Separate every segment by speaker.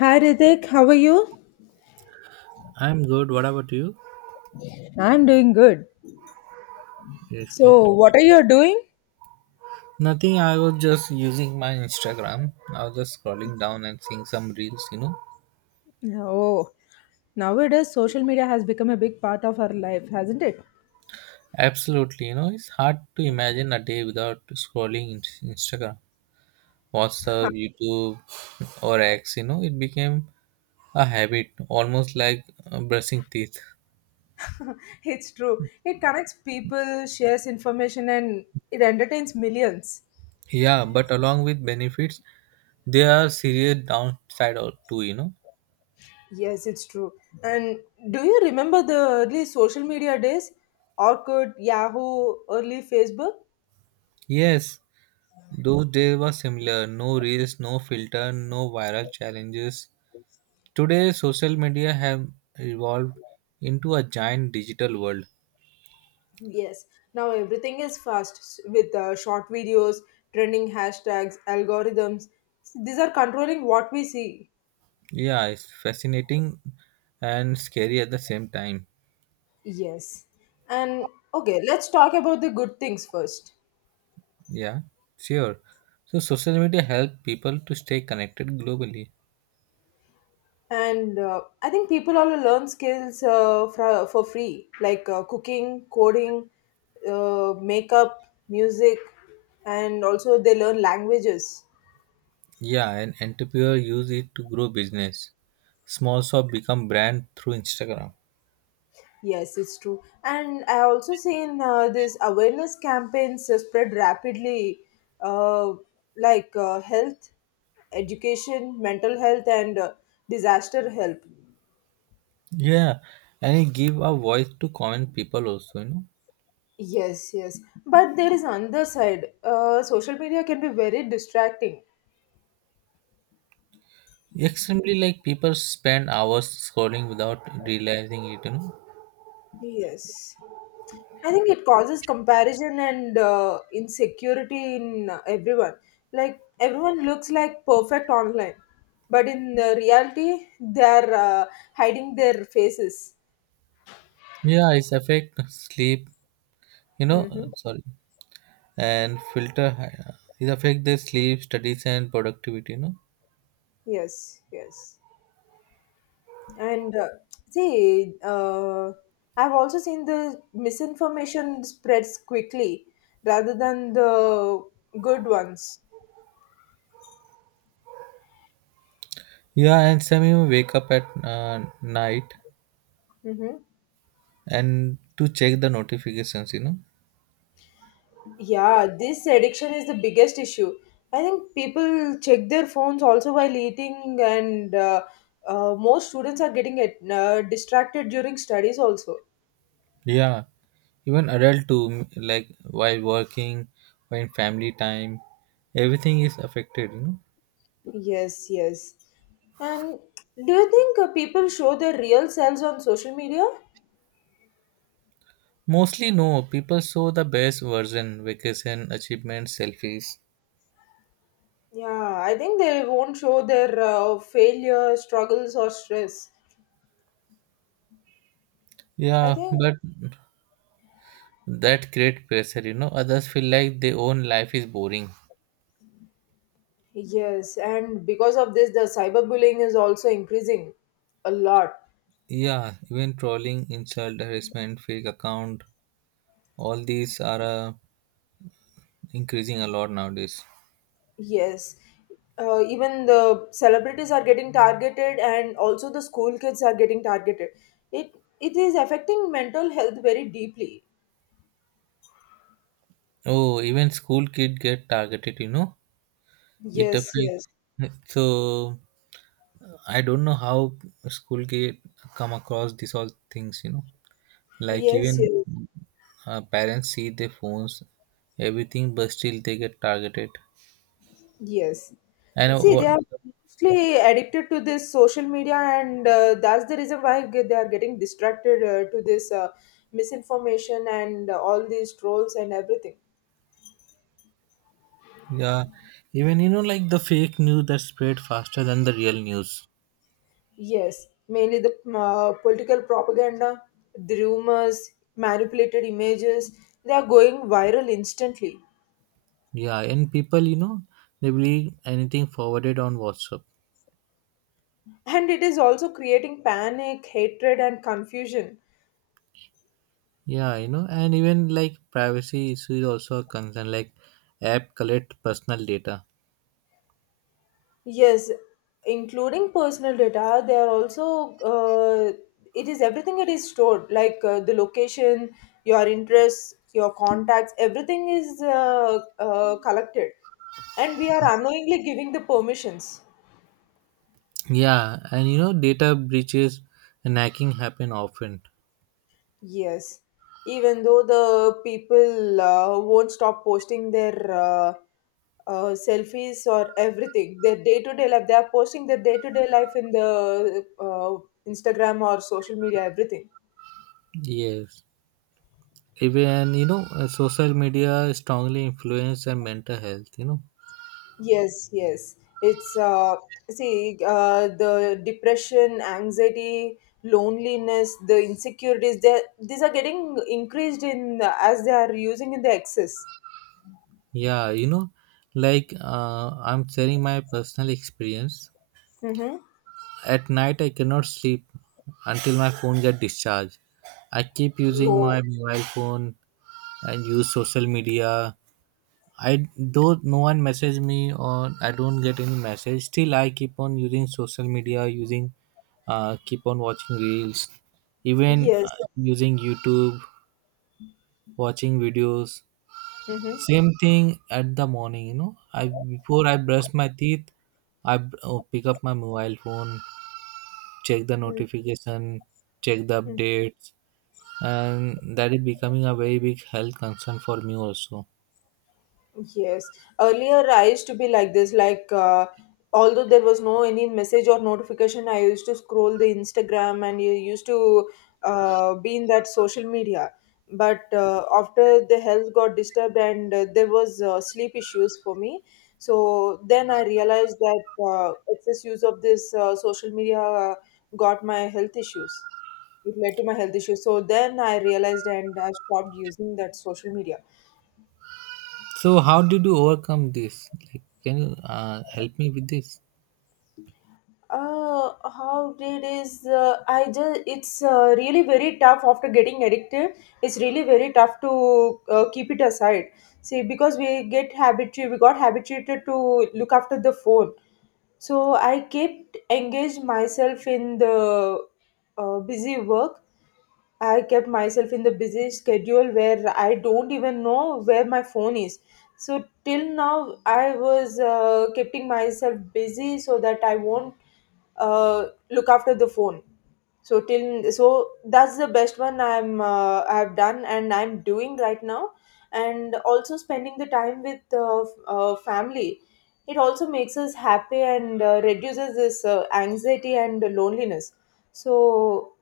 Speaker 1: Hi Ritik, how are you?
Speaker 2: I'm good. What about you?
Speaker 1: I'm doing good.
Speaker 2: Yes,
Speaker 1: So,
Speaker 2: okay.
Speaker 1: what are you doing?
Speaker 2: Nothing. I was just using my Instagram. I was just scrolling down and seeing some reels.
Speaker 1: Oh, nowadays social media has become a big part of our life, hasn't it?
Speaker 2: Absolutely, it's hard to imagine a day without scrolling in Instagram, WhatsApp, YouTube, or X. It became a habit, almost like brushing teeth.
Speaker 1: It's true. It connects people, shares information, and it entertains millions.
Speaker 2: Yeah, but along with benefits, there are serious downside too.
Speaker 1: Yes, it's true. And do you remember the early social media days? Orkut, Yahoo, early Facebook?
Speaker 2: Yes, those days were similar. No reels, no filter, no viral challenges. Today, social media have evolved into a giant digital world.
Speaker 1: Yes, now everything is fast with short videos, trending hashtags, algorithms. These are controlling what we see.
Speaker 2: Yeah, it's fascinating and scary at the same time.
Speaker 1: Yes. And okay, let's talk about the good things first.
Speaker 2: Yeah, sure. So, social media help people to stay connected globally.
Speaker 1: And I think people all learn skills for free, like cooking, coding, makeup, music, and also they learn languages.
Speaker 2: Yeah, and entrepreneur use it to grow business. Small shop become brand through Instagram.
Speaker 1: Yes, it's true. And I also seen these awareness campaigns spread rapidly, uh, like health, education, mental health, and disaster help.
Speaker 2: Yeah, and it give a voice to common people also.
Speaker 1: Yes, yes. But there is another side. Social media can be very distracting.
Speaker 2: Extremely, like people spend hours scrolling without realizing it.
Speaker 1: Yes. I think it causes comparison and insecurity in everyone. Like everyone looks like perfect online, but in the reality, they're hiding their faces.
Speaker 2: Yeah, it's affect sleep, You know,
Speaker 1: Mm-hmm.
Speaker 2: uh, sorry, and filter hi- it affect their sleep, studies, and productivity.
Speaker 1: Yes, yes. And see, I've also seen the misinformation spreads quickly rather than the good ones.
Speaker 2: Yeah, and some even wake up at night
Speaker 1: Mm-hmm.
Speaker 2: and to check the notifications.
Speaker 1: Yeah, this addiction is the biggest issue. I think people check their phones also while eating, and most students are getting it, distracted during studies also.
Speaker 2: Yeah, even adult too, like while working or in family time, everything is affected.
Speaker 1: Yes, yes. And do you think people show their real selves on social media?
Speaker 2: Mostly no, people show the best version, vacation, achievements, selfies.
Speaker 1: Yeah, I think they won't show their failure, struggles, or stress. I
Speaker 2: Yeah,
Speaker 1: think,
Speaker 2: but that create pressure. Others feel like their own life is boring.
Speaker 1: yes, and because of this, the cyberbullying is also increasing a lot.
Speaker 2: Yeah, even trolling, insult, harassment, fake account, all these are increasing a lot nowadays.
Speaker 1: Yes. Even the celebrities are getting targeted and also the school kids are getting targeted. It it is affecting mental health very deeply.
Speaker 2: Oh, even school kid get targeted, you know? It
Speaker 1: Yes, yes.
Speaker 2: affects. So I don't know how school kid come across these all things, you know? Like
Speaker 1: Yes,
Speaker 2: even
Speaker 1: yes.
Speaker 2: parents see their phones, everything, but still they get targeted.
Speaker 1: Yes.
Speaker 2: And
Speaker 1: See, they
Speaker 2: what?
Speaker 1: are mostly addicted to this social media and that's the reason why they are getting distracted to this misinformation and all these trolls and everything.
Speaker 2: Yeah, even like the fake news that spread faster than the real news.
Speaker 1: Yes, mainly the political propaganda, the rumors, manipulated images, they are going viral instantly.
Speaker 2: Yeah, and people, they believe anything forwarded on WhatsApp.
Speaker 1: And it is also creating panic, hatred, and confusion.
Speaker 2: Yeah, and even like privacy issue is also a concern. Like app collect personal data.
Speaker 1: Yes, including personal data, they are also, it is everything it is stored, like the location, your interests, your contacts, everything is collected. And we are unknowingly giving the permissions.
Speaker 2: Yeah, and data breaches and hacking happen often.
Speaker 1: Yes, even though the people won't stop posting their selfies or everything, their day to day life, they are posting their day to day life in the Instagram or social media, everything.
Speaker 2: Yes, even social media strongly influence and mental health. You know,
Speaker 1: Yes, yes. It's see the depression, anxiety, loneliness, the insecurities. They these are getting increased in as they are using in the excess.
Speaker 2: yeah, you know, like uh, I'm sharing my personal experience.
Speaker 1: Mm-hmm.
Speaker 2: At night, I cannot sleep until my phone gets discharged. I keep using
Speaker 1: Oh,
Speaker 2: my mobile phone and use social media. I though no one message me or I don't get any message. Still, I keep on using social media, using keep on watching reels, even
Speaker 1: yes.
Speaker 2: using YouTube, watching videos.
Speaker 1: Mm-hmm.
Speaker 2: Same thing at the morning. You know, I Before I brush my teeth, I pick up my mobile phone, check the notification, check the
Speaker 1: Mm,
Speaker 2: updates, and that is becoming a very big health concern for me also.
Speaker 1: yes. Earlier, I used to be like this. Like, although there was no any message or notification, I used to scroll the Instagram and you used to be in that social media. But after the health got disturbed and there was sleep issues for me, so then I realized that excess use of this social media got my health issues. It led to my health issues. So then I realized and I stopped using that social media.
Speaker 2: So how did you overcome this? Like, can you help me with this?
Speaker 1: How did is I just it's really very tough after getting addicted. It's really very tough to keep it aside. See, because we get habituated, we got habituated to look after the phone. So I kept engaged myself in the busy work. I kept myself in the busy schedule where I don't even know where my phone is. So till now, I was keeping myself busy so that I won't look after the phone, so that's the best one. I've done and I'm doing right now, and also spending the time with family. It also makes us happy and reduces this anxiety and loneliness. So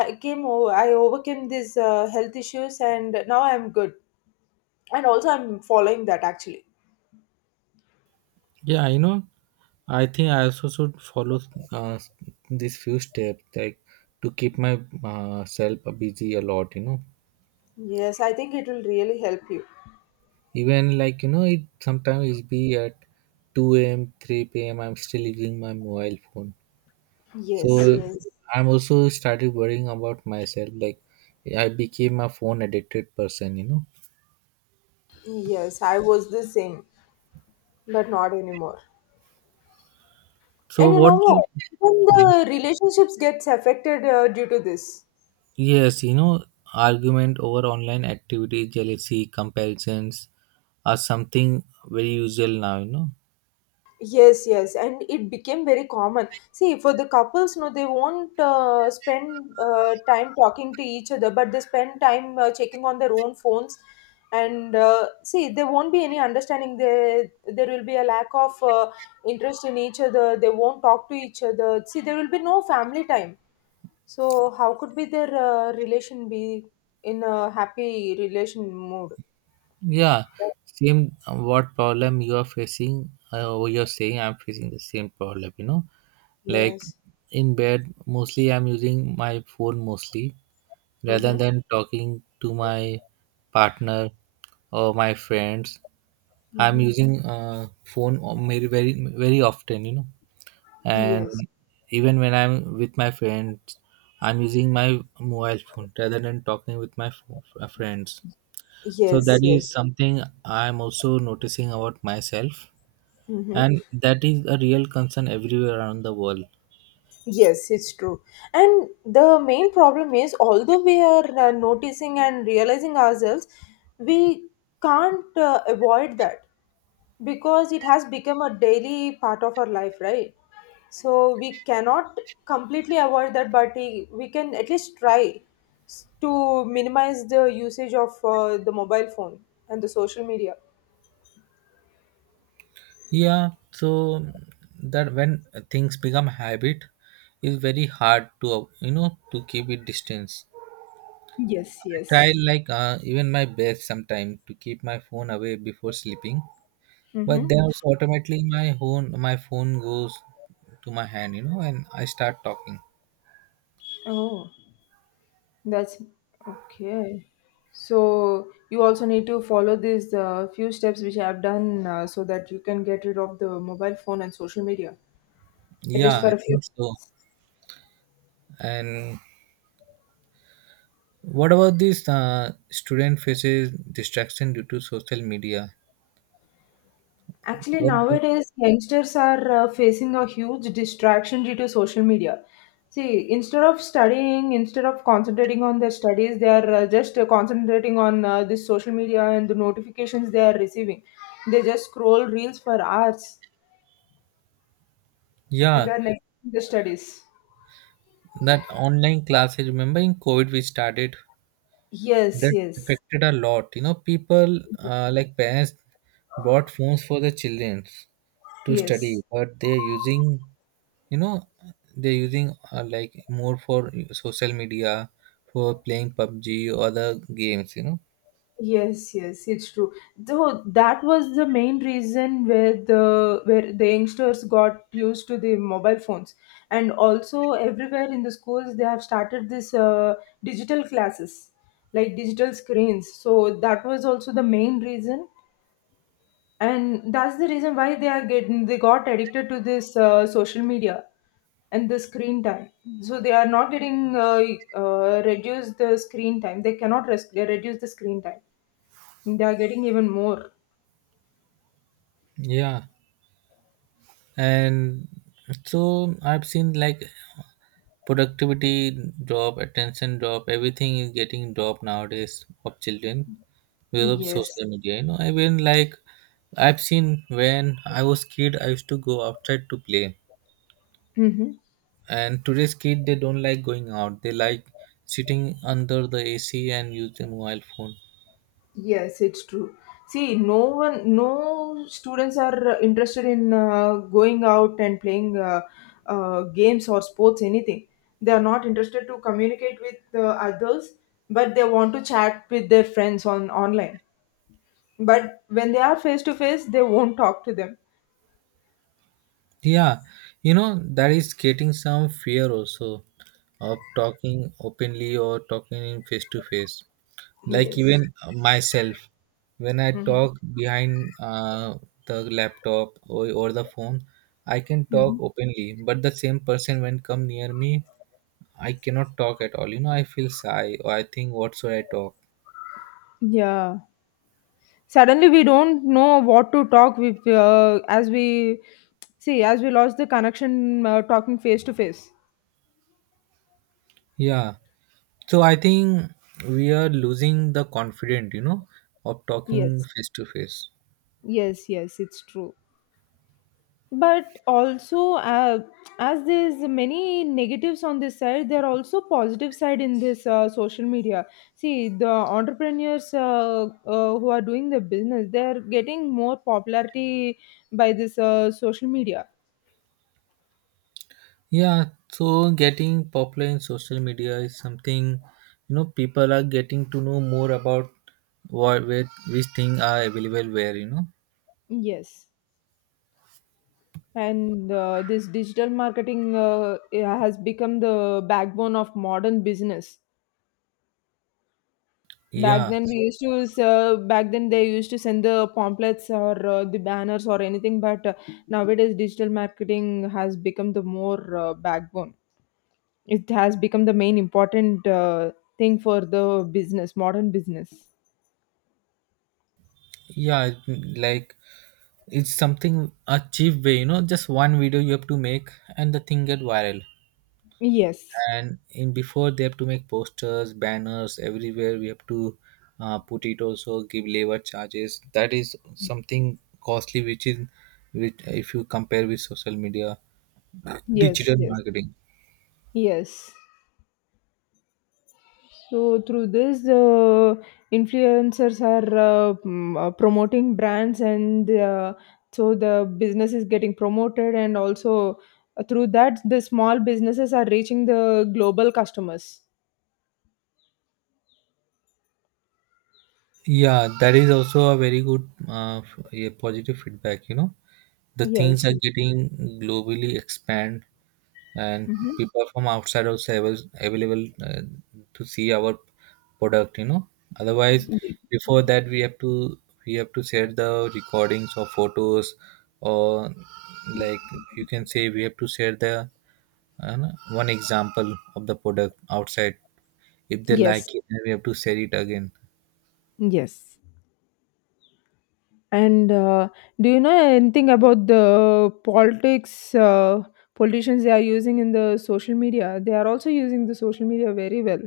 Speaker 1: I overcame these health issues and now I'm good, and also I'm following that actually.
Speaker 2: Yeah, I think I also should follow uh, these few steps like to keep my self busy a lot.
Speaker 1: Yes, I think it will really help you.
Speaker 2: Even like it sometimes it be at 2 a.m., 3 p.m. I'm still using my mobile phone.
Speaker 1: Yes,
Speaker 2: So
Speaker 1: yes,
Speaker 2: I'm also started worrying about myself. Like I became a phone addicted person.
Speaker 1: yes, I was the same, but not anymore.
Speaker 2: So
Speaker 1: And you
Speaker 2: what?
Speaker 1: know what? Even
Speaker 2: You-
Speaker 1: the relationships gets affected due to this.
Speaker 2: yes, argument over online activity, jealousy, comparisons are something very usual now.
Speaker 1: Yes, yes, and it became very common. See, for the couples, no, they won't spend time talking to each other, but they spend time checking on their own phones. And see, there won't be any understanding. There will be a lack of interest in each other. They won't talk to each other. See, there will be no family time. So, how could be their relation be in a happy relation mood?
Speaker 2: Yeah. Same. What problem you are facing? Or you're saying I'm facing the same problem. Like
Speaker 1: Yes.
Speaker 2: in bed mostly I'm using my phone mostly rather
Speaker 1: Mm-hmm.
Speaker 2: than talking to my partner or my friends, I'm
Speaker 1: Mm-hmm.
Speaker 2: using very very very often, and
Speaker 1: Yes.
Speaker 2: even when I'm with my friends, I'm using my mobile phone rather than talking with my friends, so
Speaker 1: Yes.
Speaker 2: that is
Speaker 1: Yes.
Speaker 2: something I'm also noticing about myself,
Speaker 1: Mm-hmm.
Speaker 2: and that is a real concern everywhere around the world.
Speaker 1: Yes, it's true. And the main problem is, although we are noticing and realizing ourselves, we can't avoid that because it has become a daily part of our life, right? So we cannot completely avoid that, but we can at least try to minimize the usage of the mobile phone and the social media.
Speaker 2: Yeah, so that when things become habit, it's very hard to to keep it distance.
Speaker 1: Yes,
Speaker 2: I try
Speaker 1: yes.
Speaker 2: like even my best sometimes to keep my phone away before sleeping,
Speaker 1: Mm-hmm.
Speaker 2: but then also automatically my phone goes to my hand, and I start talking.
Speaker 1: Oh, that's okay. So you also need to follow these few steps which I have done so that you can get rid of the mobile phone and social media, at
Speaker 2: Yeah,
Speaker 1: least for
Speaker 2: I
Speaker 1: a few.
Speaker 2: think so. And what about this student faces distraction due to social media?
Speaker 1: Actually,
Speaker 2: What do,
Speaker 1: nowadays, youngsters are facing a huge distraction due to social media. See, instead of studying, instead of concentrating on their studies, they are just concentrating on this social media and the notifications they are receiving. They just scroll reels for hours and
Speaker 2: yeah,
Speaker 1: then next the studies.
Speaker 2: that online classes. Remember in COVID we started.
Speaker 1: Yes,
Speaker 2: That
Speaker 1: yes,
Speaker 2: affected a lot. People like parents bought phones for their children to study,
Speaker 1: yes,
Speaker 2: but they're using, you know, they're using like more for social media, for playing PUBG or other games.
Speaker 1: yes, yes. It's true. Though that was the main reason where the youngsters got used to the mobile phones, and also everywhere in the schools they have started this digital classes, like digital screens. So that was also the main reason, and that's the reason why they are getting they got addicted to this social media and the screen time, so they are not getting reduce the screen time, they cannot rest, they reduce the screen time, they are getting even more.
Speaker 2: Yeah. And so I've seen like productivity drop, attention drop, everything is getting drop nowadays of children because of
Speaker 1: Yes.
Speaker 2: social media. I mean, like I've seen when I was kid I used to go outside to play,
Speaker 1: Mhm.
Speaker 2: and today's kid they don't like going out, they like sitting under the AC and use the mobile phone.
Speaker 1: Yes, it's true. See, no one, no students are interested in going out and playing games or sports, anything. They are not interested to communicate with others, but they want to chat with their friends on online. But when they are face to face, they won't talk to them.
Speaker 2: Yeah, you know that is creating some fear also of talking openly or talking in face to face, like
Speaker 1: Yes.
Speaker 2: even myself when I
Speaker 1: Hmm.
Speaker 2: talk behind the laptop or the phone, I can
Speaker 1: Hmm.
Speaker 2: talk openly, but the same person when come near me, I cannot talk at all, I feel shy or I think what should I talk.
Speaker 1: Yeah. Suddenly, we don't know what to talk with, as we see, as we lost the connection talking face to face.
Speaker 2: Yeah, so I think we are losing the confidence, of talking
Speaker 1: Yes.
Speaker 2: face to face.
Speaker 1: Yes, yes, it's true. But also, as there's many negatives on this side, there are also positive side in this social media. See, the entrepreneurs who are doing the business, they're getting more popularity by this social media.
Speaker 2: Yeah, so getting popular in social media is something, people are getting to know more about what, where, which thing are available where.
Speaker 1: Yes, and this digital marketing has become the backbone of modern business. Back
Speaker 2: Yeah,
Speaker 1: then, we used to s- uh, back then they used to send the pamphlets or the banners or anything, but nowadays digital marketing has become the more backbone. It has become the main important thing for the business, modern business.
Speaker 2: yeah, like it's something a cheap way, Just one video you have to make and the thing get viral.
Speaker 1: Yes,
Speaker 2: And in before they have to make posters, banners everywhere. We have to put it, also give labor charges. That is something costly, which if you compare with social media
Speaker 1: yes,
Speaker 2: digital
Speaker 1: yes,
Speaker 2: marketing.
Speaker 1: yes. So through this, influencers are promoting brands, and so the business is getting promoted, and also through that, the small businesses are reaching the global customers.
Speaker 2: Yeah, that is also a very good f- a positive feedback. The things
Speaker 1: Yes.
Speaker 2: are getting globally expand, and
Speaker 1: Mhm.
Speaker 2: people from outside also available to see our product. Otherwise, before that we have to share the recordings or photos, or like you can say we have to share the uh, one example of the product outside. If they
Speaker 1: Yes.
Speaker 2: like it, then we have to share it again.
Speaker 1: Yes. And do you know anything about the politics? Politicians they are using in the social media. They are also using the social media very well.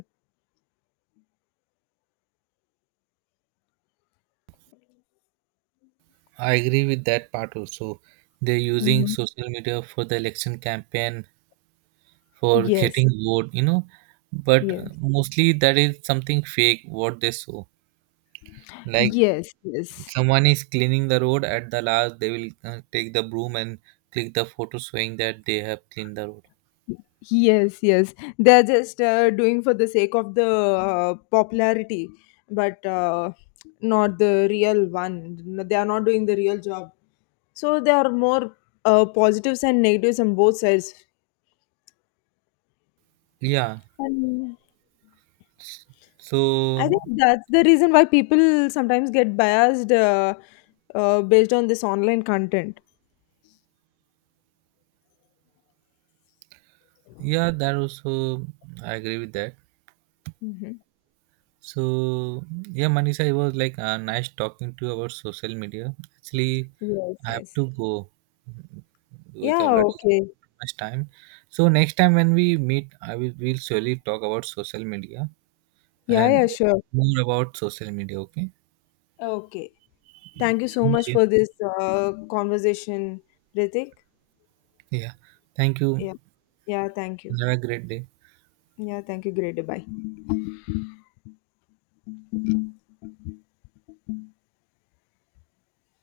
Speaker 2: I agree with that part also. They're using
Speaker 1: Mhm.
Speaker 2: social media for the election campaign, for
Speaker 1: Yes.
Speaker 2: getting vote. But
Speaker 1: Yes.
Speaker 2: mostly that is something fake, what they show. Like
Speaker 1: Yes, yes.
Speaker 2: someone is cleaning the road, at the last they will take the broom and click the photo showing that they have cleaned the road.
Speaker 1: Yes, yes. They're just doing for the sake of the popularity, but not the real one. No, they are not doing the real job. So there are more positives and negatives on both sides.
Speaker 2: Yeah.
Speaker 1: And I
Speaker 2: So,
Speaker 1: think that's the reason why people sometimes get biased based on this online content.
Speaker 2: yeah, that also, I agree with that.
Speaker 1: Hmm.
Speaker 2: So, yeah, Manisha, it was like nice talking to you about social media. Actually,
Speaker 1: Yes,
Speaker 2: I have
Speaker 1: yes.
Speaker 2: to go, with
Speaker 1: Yeah,
Speaker 2: already
Speaker 1: okay.
Speaker 2: much time. So next time when we meet, I will we'll surely talk about social media
Speaker 1: Yeah,
Speaker 2: and
Speaker 1: yeah, sure.
Speaker 2: more about social media. Okay.
Speaker 1: Okay. Thank you so much
Speaker 2: Thank you.
Speaker 1: for this conversation, Ritik.
Speaker 2: Yeah. Thank you.
Speaker 1: Yeah. Yeah, thank you.
Speaker 2: Have a great day.
Speaker 1: Yeah, thank you. Great. Bye.